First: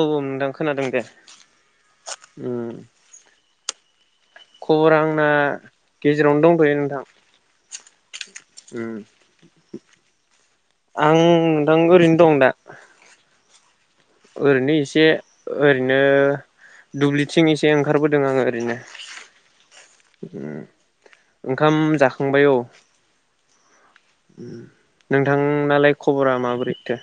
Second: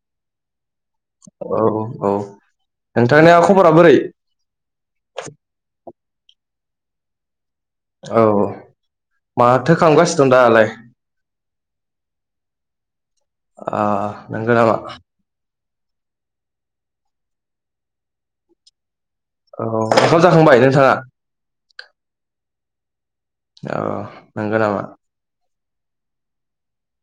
औ औ नोंथां खोनादों दे औ औ औ उम नोंथांनिया खबरा बोरै? खबरा आंना गेजेरावनो दंथ'यो नोंथां। औ उम माथो खालामगासिनो दं दालाय आं नोंथां ओरैनो दं दा। ओ नंगौ ओरैनो नामा? एसे ओरैनो दुब्लिथिं एसे ओंखारबोदों आङो ओरैनो औ ओंखाम जाखांबाय नोंथाङा? ओंखाम जाखांबाय औ औ नंगौ नामा? नालाय खबरा माबोरैथो?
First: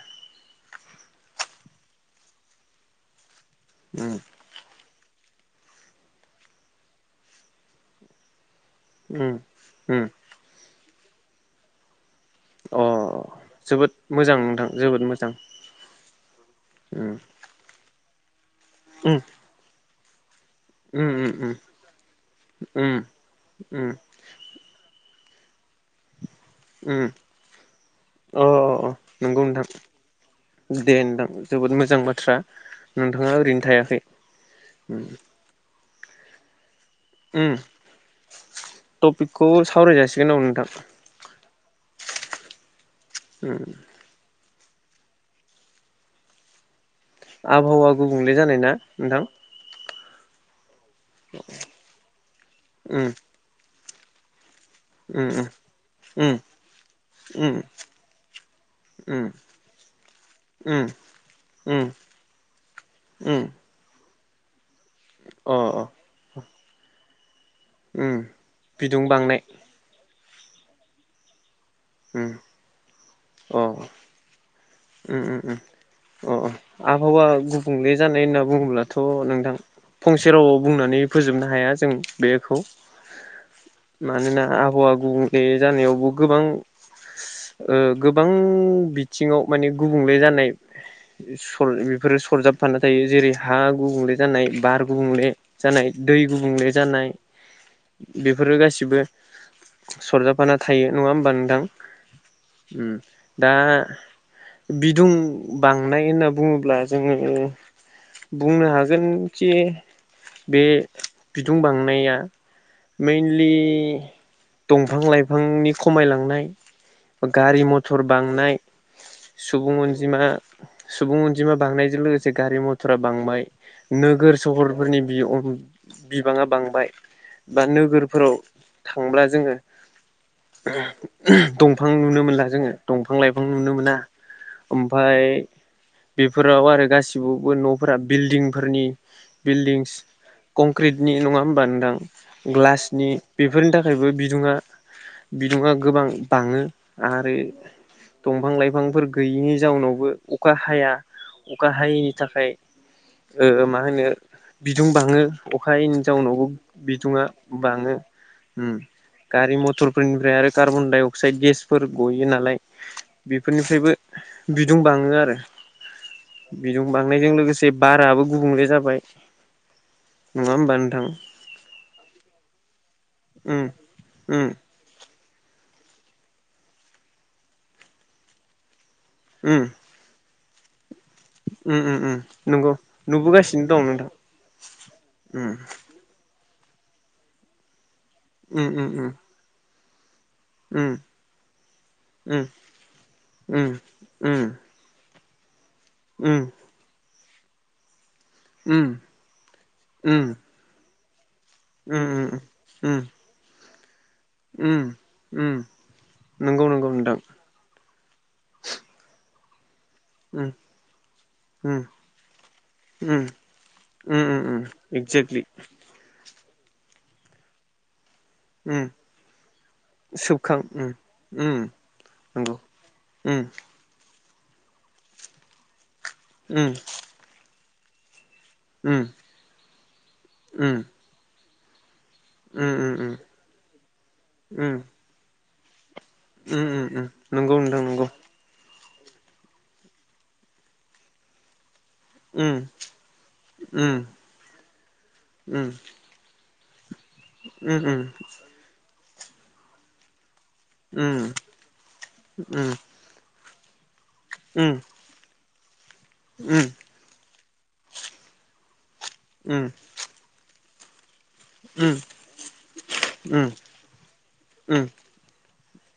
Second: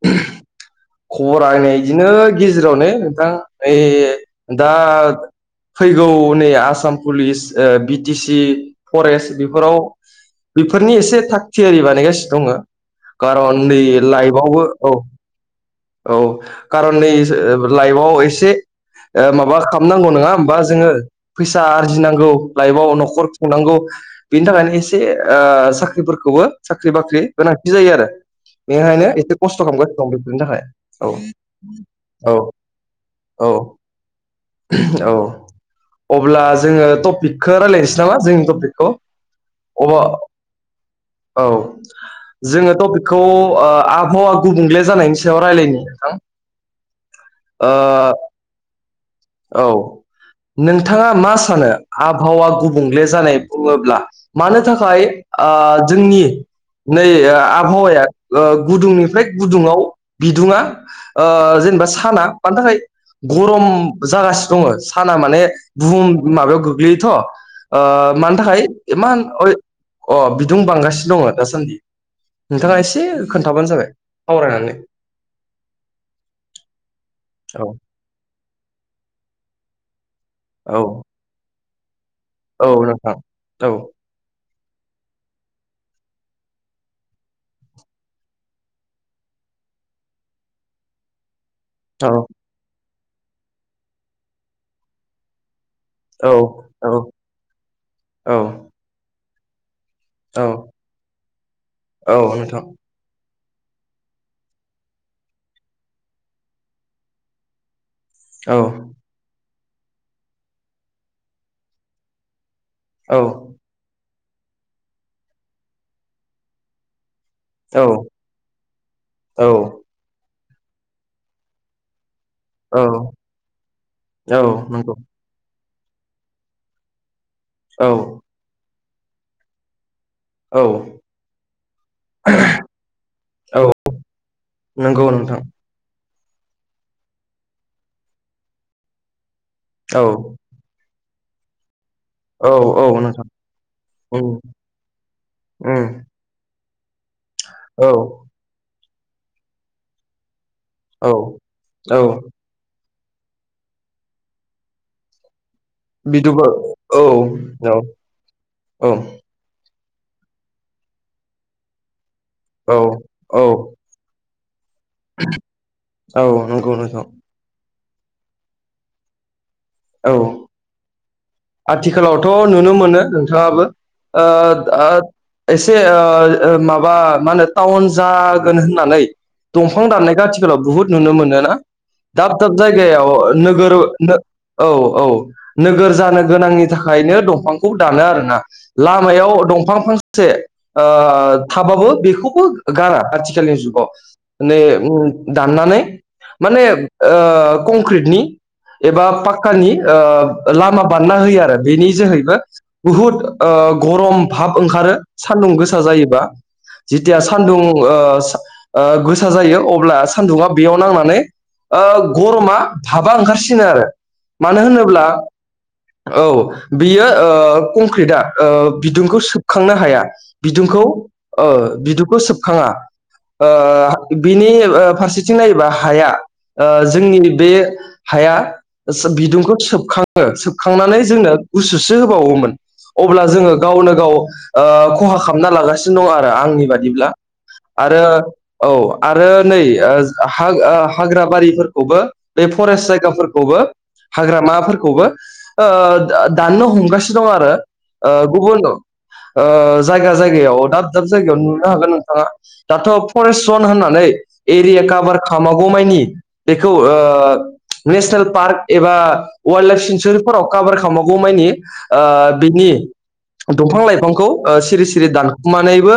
खबरा आंना बिदिनो गेजेरावनो नोंथां ओइ उम दा फैगौ नै आसाम पुलिस ओ बि टि सि उम फरेस्ट बेफोराव उम बेफोरनि एसे थाग थियारि बानायगासिनो दङो अ खारन नै जोबोद मोजां लाइफआवबो नोंथां औ जोबोद मोजां। औ कारन नै उम लाइफआव एसे उम माबा खालामनांगौ नङा बा जोङो उम उम फैसा आरजिनांगौ लाइफआव उम न'खर खुंनांगौ उम बिनि थाखायनो एसे ओ साख्रिफोर खौबो साख्रि उम बाख्रि गोनांथि जायो आरो अ अ बेनिखायनो एसे नंगौ खस्थ' नोंथां खालामगासिनो दं बेफोरनि थाखाय। दे औ नोंथां जोबोद मोजां औ बाथ्रा नोंथाङा औ ओरैनो थायाखै। उम औ अब्ला जोङो उम टपिकखौ रायजलायनोसै नामा जोंनि टपिकखौ टपिकखौ अब सावराय जासिगोन औ नोंथां औ जोङो टपिकखौ उम ओ आबहावा गुबुंले जानायनि सायाव रायलायनि नोंथां। आबहावा गुबुंले जानाय ना? नोंथां औ नोंथाङा मा सानो आबहावा गुबुंले उम जानाय बुङोब्ला? मानो थाखाय उम ओ जोंनि उम नै ओ उम आबहावाया ओ उम गुदुंनिफ्राय गुदुङाव बिदुङा उम ओ जे नेबा उम साना मानो थाखाय उम गरम जागासिनो दङ' साना माने अ अ बुहुम माबायाव गोग्लैयोथ' ओ उम मानो थाखाय बिदुं इमान बांनाय ओइ अ बिदुं बांगासिनो दंङ' दासान्दि उम नोंथाङा एसे अ खोन्थाबानो जाबाय सावरायनानै उम उम उम अ अ आबहावा औ गुबुंले जानाय होनना बुङोब्ला थ' नोंथां फंसे रावाव औ बुंनानै फोजोबनो हाया जों बेखौ औ नोंथां औ मानोना आबहावा गुबुंले जानायावबो गोबां ओ गोबां बिथिङाव माने गुबुंले जानाय सर औ बेफोरो सरजाबफाना जेरै हा गुबुंले जानाय बार गुबुंले जानाय दै औ गुबुंले औ जानाय बेफोरो औ गासिबो सरजाफाना औ थायो नङा होमबा नोंथां औ नोंथां उम दा बिदुं बांनाय होनना बुङोब्ला जोङो औ बुंनो हागोन जे बे बिदुं बांनाया औ मेनलि दंफां लाइफांनि खमायलांनाय गारि औ मथर बांनाय औ सुबुं अनजिमा सुबुं अनजिमा बांनायजों लोगोसे गारि औ मथरा बांबाय नोगोर औ नंगौ सहरफोरनि बिबाङा बांबाय बा औ नोगोरफोराव थांब्ला जोङो औ दंफां नुनो मोनला जोङो दंफां लाइफां औ नुनो मोना नंगौ ओमफाय नोंथां बेफोराव आरो गासिबावबो न'फोरा बिल्डिंफोरनि बिल्डिंस औ कंक्रिट नि नङा होमबा नोंथां औ औ ग्लासनि नोंथां बेफोरनि थाखायबो उम बिदुङा बिदुङा उम गोबां बाङो आरो औ दंफां लाइफांफोर गैयिनि जाउनावबो अखा हाया औ अखा औ हायैनि थाखाय ओ मा होनो बिदुं बाङो अखा जाउनावबो बिदिबो औ बिदुङा औ बाङो ओम गारि मथर फोरनिफ्राय आरो कार्बन डाइ अक्साइड गेसफोर गयो नालाय औ औ बेफोरनिफ्रायबो बिदुं बाङो आरो औ नंगौ बिदुं नोंथां बांनायजों लोगोसे बाराबो गुबुंले जाबाय औ नङा होमबा नोंथां आथिखालावथ' नुनो मोनो नोंथाङाबो उम ओ उम ओ एसे ओ ओ माबा मा होनो टाउन जागोन होननानै उम दंफां दाननायखौ आथिखालाव बुहुत नुनो मोनोना उम उम उम दाब दाब नंगौ जायगायाव नुबोगासिनो नोगोर दं नोंथां औ औ उम नोगोर जानो गोनांनि थाखायनो दंफांखौ दानो आरोना उम उम लामायाव दंफां फां से उम ओ थाबाबो उम बेखौबो गारा आथिखालनि उम जुगाव उम उम नै ओम दाननानै उम माने ओ कंक्रिटनि उम एबा पाक्कानि उम उम ओ लामा बान्ना होयो आरो बेनि उम जोहैबा उम बुहुत ओ गरम भाब उम ओंखारो सान्दुं उम गोसा जायोबा नंगौ नंगौ नोंथां जिथिया सानदुं ओ ओ गोसा जायो अब्ला सान्दुंङा उम बेयाव नांनानै उम ओ गरमा थाबा उम ओंखारसिगोन आरो उम मानो उम होनोब्ला एक्जेक्टलि औ बियो ओ कंक्रिटआ ओ उम बिदुंखौ सोबखांनो हाया सोबखां बिदुंखौ उम ओ उम बिदुंखौ नंगौ सोबखाङा उम ओ बिनि फारसेथिं नायोबा हाया ओ उम जोंनि बे हाया उम उम बिदुंखौ सोबखाङो उम सोबखांनानै जोंनो गुसु होबावोमोन उम उम अब्ला जोङो गावनो गाव उम उम ओ खहा खालामना लागासि नो दं आरो आंनि उम बादिब्ला उम नंगौ नोंथां आरो नंगौ औ आरो नै ओ हा ओ हाग्रा बारिफोर खौबो उम फरेस्ट जायगाफोरखौबो उम हाग्रामा फोरखौबो उम ओ दाननो हमगासिनो दं आरो उम उम उम ओ गुबुन ओ जायगा जाय गायाव दाब-दाब उम जायगायावनो नुनो होगोन नोंथाङा। दाथ' परेष्ट ज'न होननानै एरिया काभार खा लामागौमानि बेखौ ओ नेसनेल पार्क एबा वाइल्ड लाइफ सेन्सुरि काभार खालामागौ मानि ओ बिनि दंफां-लाइफांखौ ओ सिरि सिरि दानखुमानायबो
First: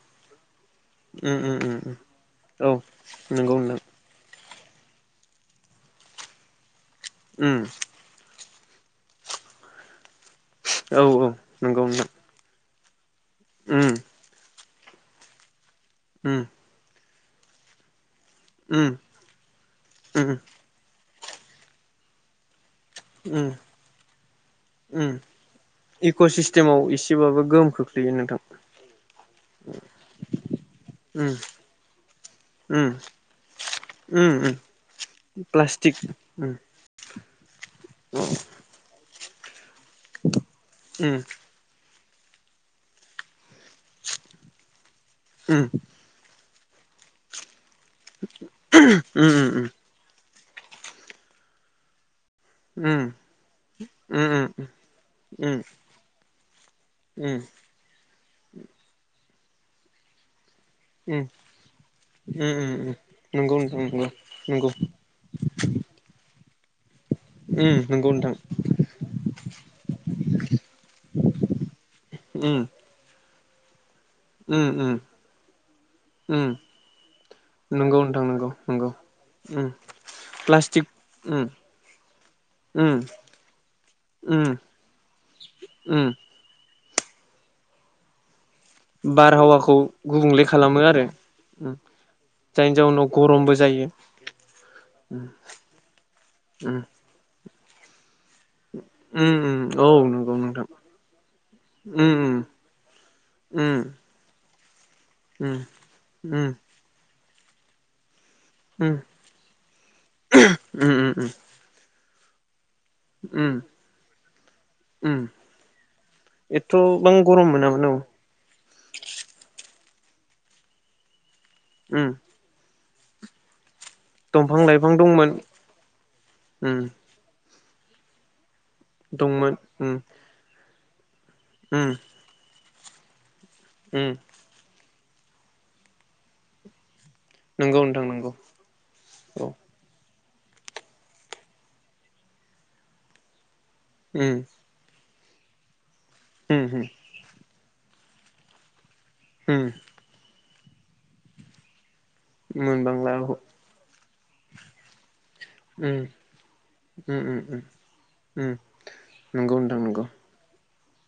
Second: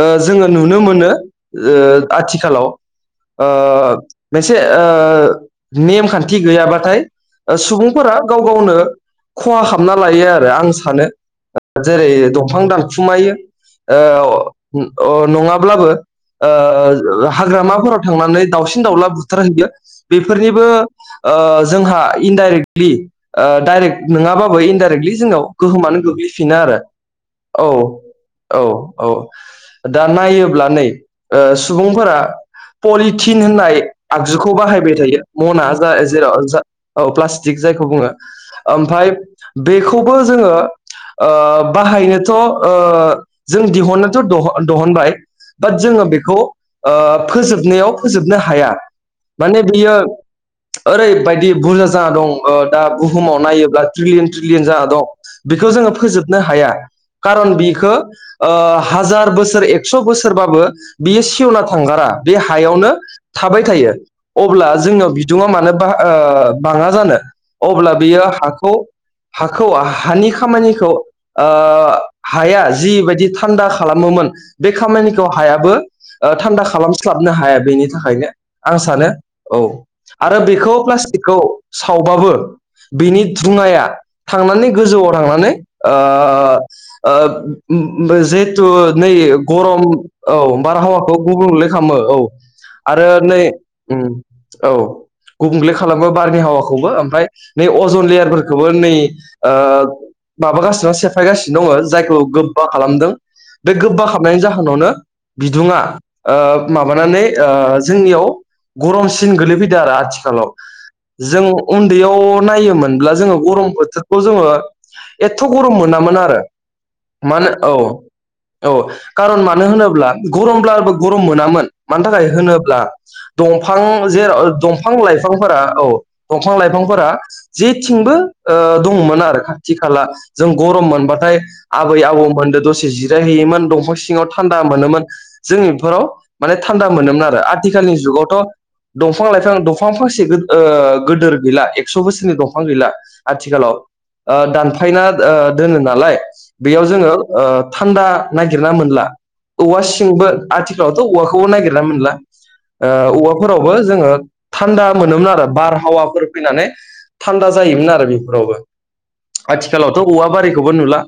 ओ उम जोङो नुनो मोनो। उम उम ओ आथिखालाव औ ओ नंगौ नोंथां मोनसे ओ ने-खान्थि गैयाबाथाय ओ उम सुबुंफोरा गाव गावनो खहा खामना लायो आरो आं औ सानो औ नंगौ नोंथां जेरै-दंफां दान खुमायो उम ओ अ नङाब्लाबो उम ओ हाग्रामाफोराव थांनानै उम दाावसिन-दाउला बुथारहैयो उम बेफोरनिबो ओ जोंहा इनडाइरेक्टलि ओ उम डाइरेक्ट नङाबाबो इनडाइरेक्टलि उम जोंनाव गोहोमानो इक' गोग्लैफिनो आरो। सिस्टेमाव एसेबाबो औ गोहोम खोख्लैयो नोंथां औ औ दा नायोब्ला नै उम ओ सुबुंफोरा उम पलिथिन होननाय उम आगजुखौ उम बाहायबाय थायो मना जा प्लास्टिक जेराव उम जा ओ प्ला स्टिक जायखौ बुङो। ओमफ्राय बेखौबो जोङो उम ओ बाहायनो थ' ओ जों दिहुननोथ' दहनबाय उम बाट जोङो बेखौ ओ फोजोबनायाव फोजोबनो हाया उम माने बियो ओरैबायदि बुरजा जाना दं ओ दा उम बुहुमाव नायोब्ला उम ट्रिलियन ट्रिलियन जा दं बेखौ जोङो फोजोबनो हाया। खारन बिखौ ओ हाजार बोसोर एक्स' बोसोरबाबो बियो सेवना थांगारा बे हायावनो उम उम नंगौ थाबाय नोंथां थायो नंगौ नंगौ अब्ला जोंनाव बिदुङा मानो बहा बाङा जानो? उम अब्ला नंगौ बियो नोंथां हाखौ हाखौ हानि खामानिखौ ओ हाया उम जिबायदि थान्दा खालामोमोन बे उम उम खामानिखौ हायाबो ओ उम थान्दा खालामस्लाबनो हाया। बेनि नंगौ नोंथां थाखायनो नंगौ आं नंगौ सानो औ उम आरो बेखौ प्लास्टिक प्लाष्टिकखौ उम सावबाबो उम बिनि धुंया उम थांनानै गोजौआव थांनानै ओ उम ओ बे जे थु नै बारहावाखौ गरम औ गुबुंले खालामो आरो बारहावाखौ गुबुंले उम खालामो। औ, जायनि जाउनाव आरो नै गरमबो जायो उम औ गुबुंगले खालामो बारनि उम हावाखौबो ओमफाय बे अजन लेयारफोर खौबो नै उम ओ उम औ नंगौ नोंथां माबागासिनो सेफायगासिनो दङ उम जायखौ उम गोब्बा खालामदों बे उम गोब्बा खालामनायनि जाहो सानावनो उम बिदुुंङा उम ओ माबानानै ओ जोंनियाव उम गरमसिन गोलैफैदों आरो आथिखालाव। उम उम जों उन्दैयाव नायोमोन ब्ला जोङो उम गरम बोथोरखौ जोङो उम एथ' गरम मोनामोन आरो। एथ'बां गरम मानो औ मोनामोन औ खारन मानो होनो ब्ला गरम ब्लाबो गरम मोनामोन मानो उम थाखाय होनोब्ला दं फां जेराव दंफां लाइफां दंमोन दंफां-लाइफांफोरा औ उम दंफां-लाइफांफोरा जेथिंबो ओ दंमोन आरो खाथि-खाला जों गरम मोनबाथाय उम आबै-आबौ मोनजों दसे जिराय हैयोमोन दंफां उम सिङाव थान्दा मोनोमोन। जों बेफोराव माने थान्दा मोनोमोन आरो नंगौ आथिखालनि नोंथां नंगौ जुगावथ' औ दंफां-लाइफां, दंफां फांसे ओ गोदोर गैला एक्स' बोसोरनि दंफां गैला आथिखालाव ओ उम दानफायना ओ दोनो नालाय उम उम बेयाव जोङो ओ थान्दा नागिरना मोनला। उम औवा सिंबो आथिखालावथ' औवाखौबो नागिरना मोनला ओ मोनबांला औ औवाफोरावबो जोङो थान्दा मोनोमोन आरो। बार उम हावाफोरफोर फैनानै उम उम थान्दा उम जायोमोन आरो बेफोरावबो उम नंगौ नोंथां आथिखालावथ' नंगौ औवा बारिखौबो नुला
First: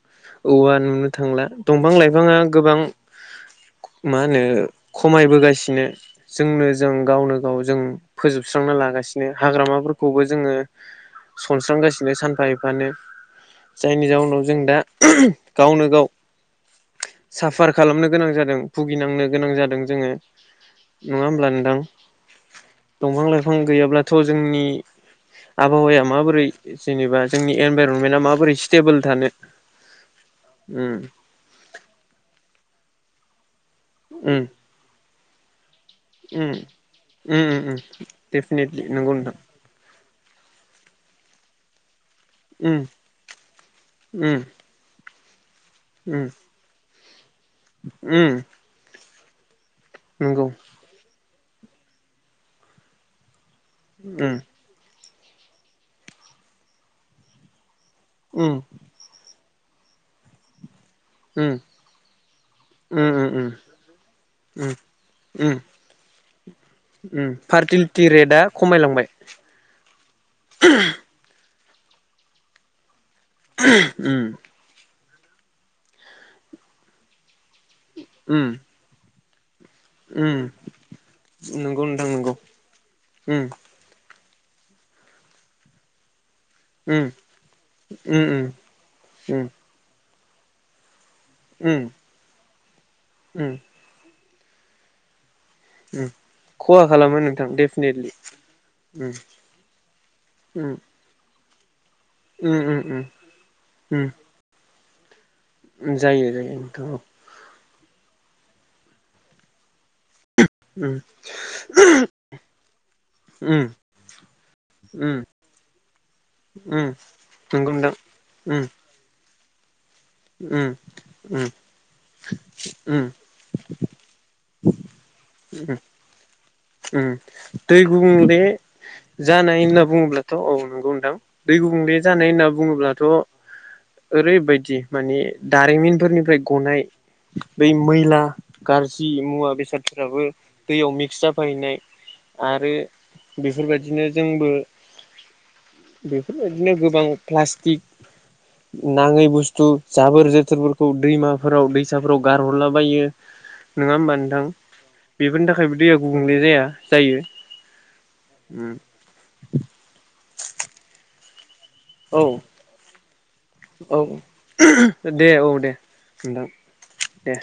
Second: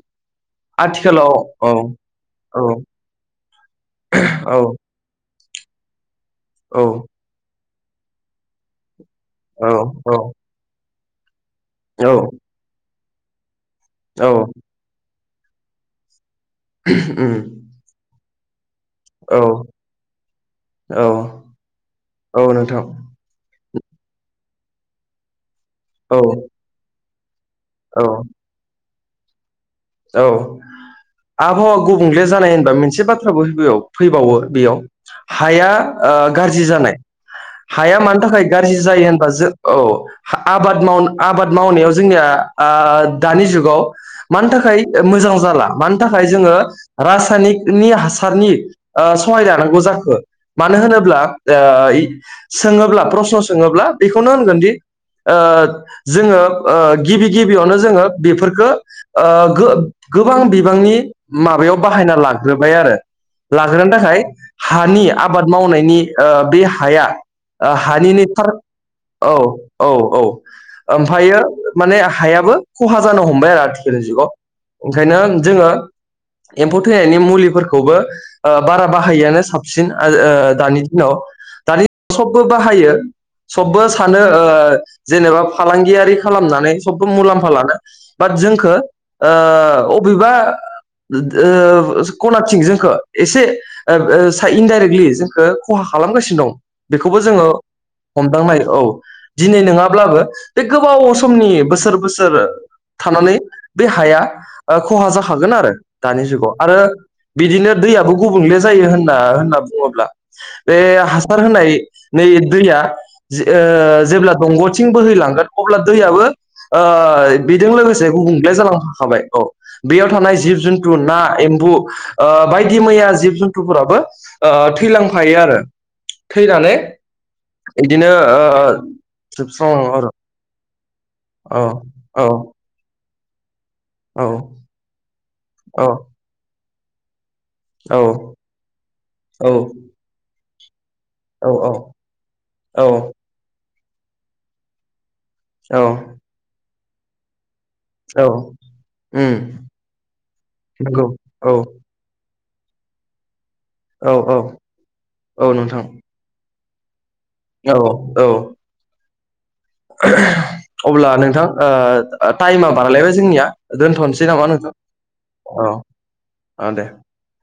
औवा नुनो आथिखालाव थांला औ दंफां लाइफाङा औ गोबां मा होनो औ खमाय बोगासिनो जोंनो औ जों गावनो गाव जों फोजोबस्रांना लागासिनो औ हाग्रामाफोरखौबो जोङो औ सनस्रांगासिनो सानफा एफानो जायनि औ जाउनाव जों दा गावनो गाव उम साफार खालामनो गोनां जादों भुगिनांनो औ गोनां जादों जोङो औ नङा होमब्ला नोंथां औ नोंथां दंफां लाइफां गैयाब्लाथ' जोंनि आबहावाया औ माबोरै जेनेबा जोंनि औ एनभाइरनमेन्टआ माबोरै स्टेबोल थानो औ उम आबहावा गुबुंले जानाय होनबा मोनसे बाथ्राखो गिबियाव फैबावो उम बेयाव हाया ओ उम गाज्रि जानाय उम उम उम हाया मानि थाखाय गाज्रि डेफिनेटलि जायो नंगौ होनबा नोंथां औ आबाद माव आबाद मावनायाव जोंनिया उम दानि जुगाव उम मानि थाखाय मोजां जाला मानि उम थाखाय जोङो रासायनिकनि उम हासारनि ओ सहाय लानांगौ जाखो नंगौ मानो होनोब्ला ओ सोङोब्ला प्रसन' सोंङोब्ला बेखौनो उम होनगोनदि ओ जोंङो ओ गिबि गिबियावनो जोङो उम उम बेफोरखौ ओ गो-गोबां बिबांनि उम माबायाव बाहायना लाग्रोबाय आरो उम उम लाग्रोनो थाखाय हानि आबाद उम मावनायनि ओ बे हाया उम ओ फार्टिलिटि हानिनो नै रेटआ फार खमायलांबाय औ औ औ ओमफ्रायो माने हायाबो खहा जानो हमबाय आरो आथिखाल उम जुगाव ओंखायनो जोङो एम्फौ थैनायनि मुलिफोरखौबो उम ओ बारा बाहायआनो बसिन उम ओ दानि दिनाव नंगौ दानि नोंथां नंगौ सबबो बाहायो उम सब ओ जेनेबा फालांगियारि खालामनानै सब उम मुलाम्फा लानो बाट उम उम जोंखौ उम ओ अबेबा उम ओ कनाथिं जोंखौ एसे उम इनडाइरेक्टलि खहा उम खालामगासिनो दं खहा खालामो बेखौबो जोङो नोंथां डेफिनेटलि हमदांनायो औ उम दिनै नङाब्लाबो बे गोबाव समनि बोसोर बोसोर उम उम उम उम थानानै बे उम हाया खहा जा खागोन आरो उम दानि जायो जायो जुगाव आरो नोंथां औ बिदिनो दैयाबबो गुबुंले जायो होनना होनना बुङोब्ला बे उम हासार होनाय नै दैया ओ उम जेब्ला दंगलथिं उम बोहैला गोन अब्ला दैयाबो उम नंगौ बेजों नोंथां लोगोसे गुबुंग्ले उम जालांफाखाबाय औ बेयाव थानाय जिब उम जुथु ना उम एम्बु ओ बायदि उम मैया जिब जुथुफोराबो ओ थैलांफायो आरो उम थैनानै दै बिदिनो गुबले ओ जानाय होनना जोबस्रांलाङो आरो बुङोब्लाथ' औ नंगौ नथां‌ दै गुबुंले औ जानाय होनना बुङोब्लाथ' ओरैबायदि माने औ दारिमिनफोरनिफ्राय गनाय बै औ मैला गाजज्रि मुवा औ बेसादफ्राबो दैयाव मि फैनाय आरो औ बेफोरबायदिनो जोंबो औ बेफोरबायदिनो गोबां प्लासटि औ तिग उम नाङै बुस्थु जाबोर जोथोरफोरखौ नंगौ औ दैमाफोराव दैसाफोराव गारहरलाबायो नङा होमबा औ औ नोंथां बेफोरनि औ थाखायबो नोंथां दैया गुबुंले जाया जायो औ औ अब्ला नोंथां औ ओ टाइमा बारलायबाय जोंनिया औ दोनथ'नोसै नामा नोंखौ दे औ दे नोंथां दे